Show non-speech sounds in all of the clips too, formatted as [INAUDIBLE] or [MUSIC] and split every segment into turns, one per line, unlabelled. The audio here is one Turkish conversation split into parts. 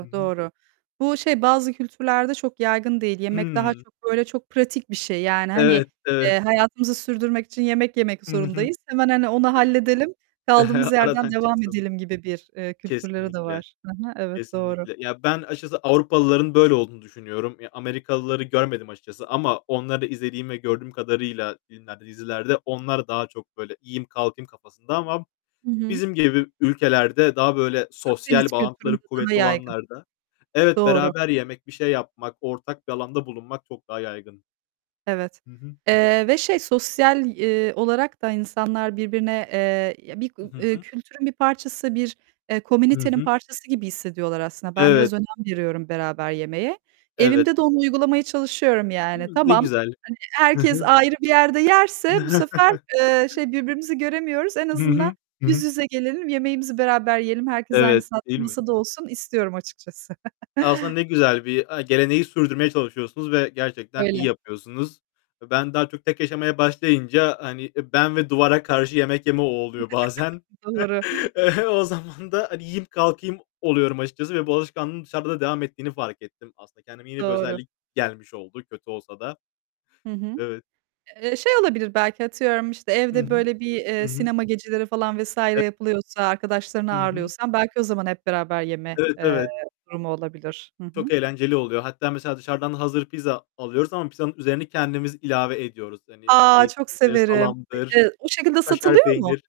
Hı hı.
doğru. Bu şey, bazı kültürlerde çok yaygın değil. Yemek daha
Hıı.
çok, böyle, çok pratik bir şey. Yani, hani,
Evet, evet.
eee, hayatımızı sürdürmek için yemek yemek
Hı hı.
zorundayız. Hemen, hani, onu halledelim, kaldığımız
[GIGGLES]
yerden
Aradan
devam
çıksın.
edelim gibi bir, eee, kültürleri de
Kesinlikle.
var. Hı hı, evet. Doğru.
Kesinlikle. Ya, ben açıkçası Avrupalıların böyle olduğunu düşünüyorum. Ya, Amerikalıları görmedim açıkçası ama onları izlediğim ve gördüğüm kadarıyla filmlerde, dizilerde onlar daha çok, böyle, yiyeyim kalkayım kafasında ama
Hı hı.
bizim gibi ülkelerde daha, böyle, sosyal
Akdeniz
bağlantıları
kültüründe daha
kuvvetli
yaygın.
olanlarda Evet,
Doğru.
beraber yemek, bir şey yapmak, ortak bir alanda bulunmak çok daha yaygın.
Evet.
Hı hı.
Eee, ve şey, sosyal, iii, olarak da insanlar birbirine, eee, ya bir gu
I hı
ııı,
hı.
kültürün bir parçası, bir, eee,
Hı
komünitenin
hı.
parçası gibi hissediyorlar aslında. Ben biraz
Evet.
önem veriyorum beraber yemeğe.
Evet.
Evimde de onu uygulamaya çalışıyorum,
Hı,
yani.
ne
Tamam,
güzel.
hani,
Hı
herkes
hı.
ayrı bir yerde yerse bu sefer, eee,
[CHUCKLES]
şey, birbirimizi göremiyoruz. En
Hı
azından
hı. Hı
yüz
hı.
yüze gelelim, yemeğimizi beraber yiyelim. Herkes aynı
Evet,
saatte
değil mi?
masada olsun istiyorum açıkçası.
Aslında
[GIGGLES]
ne güzel bir, aaa, geleneği sürdürmeye çalışıyorsunuz ve gerçekten iyi
Öyle.
yapıyorsunuz. E, ben daha çok tek yaşamaya başlayınca, hani, eee, ben ve duvara karşı yemek yeme o oluyor bazen.
[CHUCKLES] Doğru.
[CHUCKLES] E, o zaman da, hani, yiyip kalkayım oluyorum açıkçası ve bu alışkanlığın dışarıda da devam ettiğini fark ettim. Aslında kendime yeni bir
Doğru.
özellik gelmiş oldu, kötü olsa da.
Hı hı.
Evet.
Eee, şey olabilir, belki atıyorum, işte,
Hı
evde,
hı.
böyle, bir,
Hı
eee,
hı.
sinema geceleri falan vs.
E
yapılıyorsa, arkadaşlarını
Hı hı.
ağırlıyorsan belki o zaman hep beraber yeme,
Evet.
eee,
Evet.
durumu olabilir. Hı
Çok
hı.
eğlenceli oluyor. Hatta mesela dışarıdan hazır pizza alıyoruz ama pizzanın üzerine kendimiz ilave ediyoruz. Hani,
A, çok
zeytindir,
severim! E
salamdır,
eee, o şekilde
kaşar
satılıyor mu?
peynir.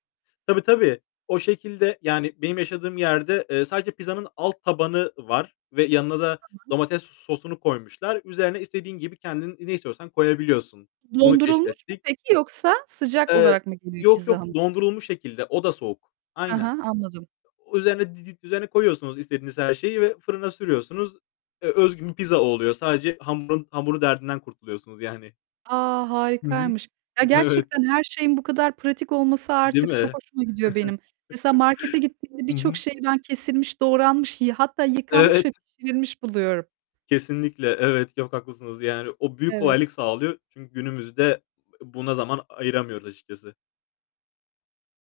Tabii, tabii o şekilde. Yani benim yaşadığım yerde, eee, sadece pizzanın alt tabanı var ve yanına da
Tamam.
domates sosunu koymuşlar. Üzerine istediğin gibi kendin ne istiyorsan koyabiliyorsun. Bunu
Dondurulmuş mu
keşfettik.
peki yoksa sıcak
Eee,
olarak mı geliyor
yok
pizza
yok
hamurun?
dondurulmuş şekilde, o da soğuk.
He he,
Aynen.
anladım.
O üzerine didit üzerine koyuyorsunuz her şeyi ve fırına sürüyorsunuz. E, özgün bir pizza oluyor. Sadece hamurun, hamur derdinden kurtuluyorsunuz yani.
A,
Hı hı.
harikaymış! Ya,
Evet.
gerçekten her şeyin bu kadar pratik olması
Değil
artık çok
mi?
hoşuma gidiyor benim. Mesela markete gittiğimde
[CHUCKLES] Hı
birçok
hı.
şeyi ben kesilmiş, doğranmış, yı hatta yıkanmış ve
Evet.
pişirilmiş buluyorum.
Kesinlikle, evet. Çok haklısınız. Yani o büyük
Evet.
kolaylık sağlıyor. Çünkü günümüzde e buna zaman ayıramıyoruz açıkçası.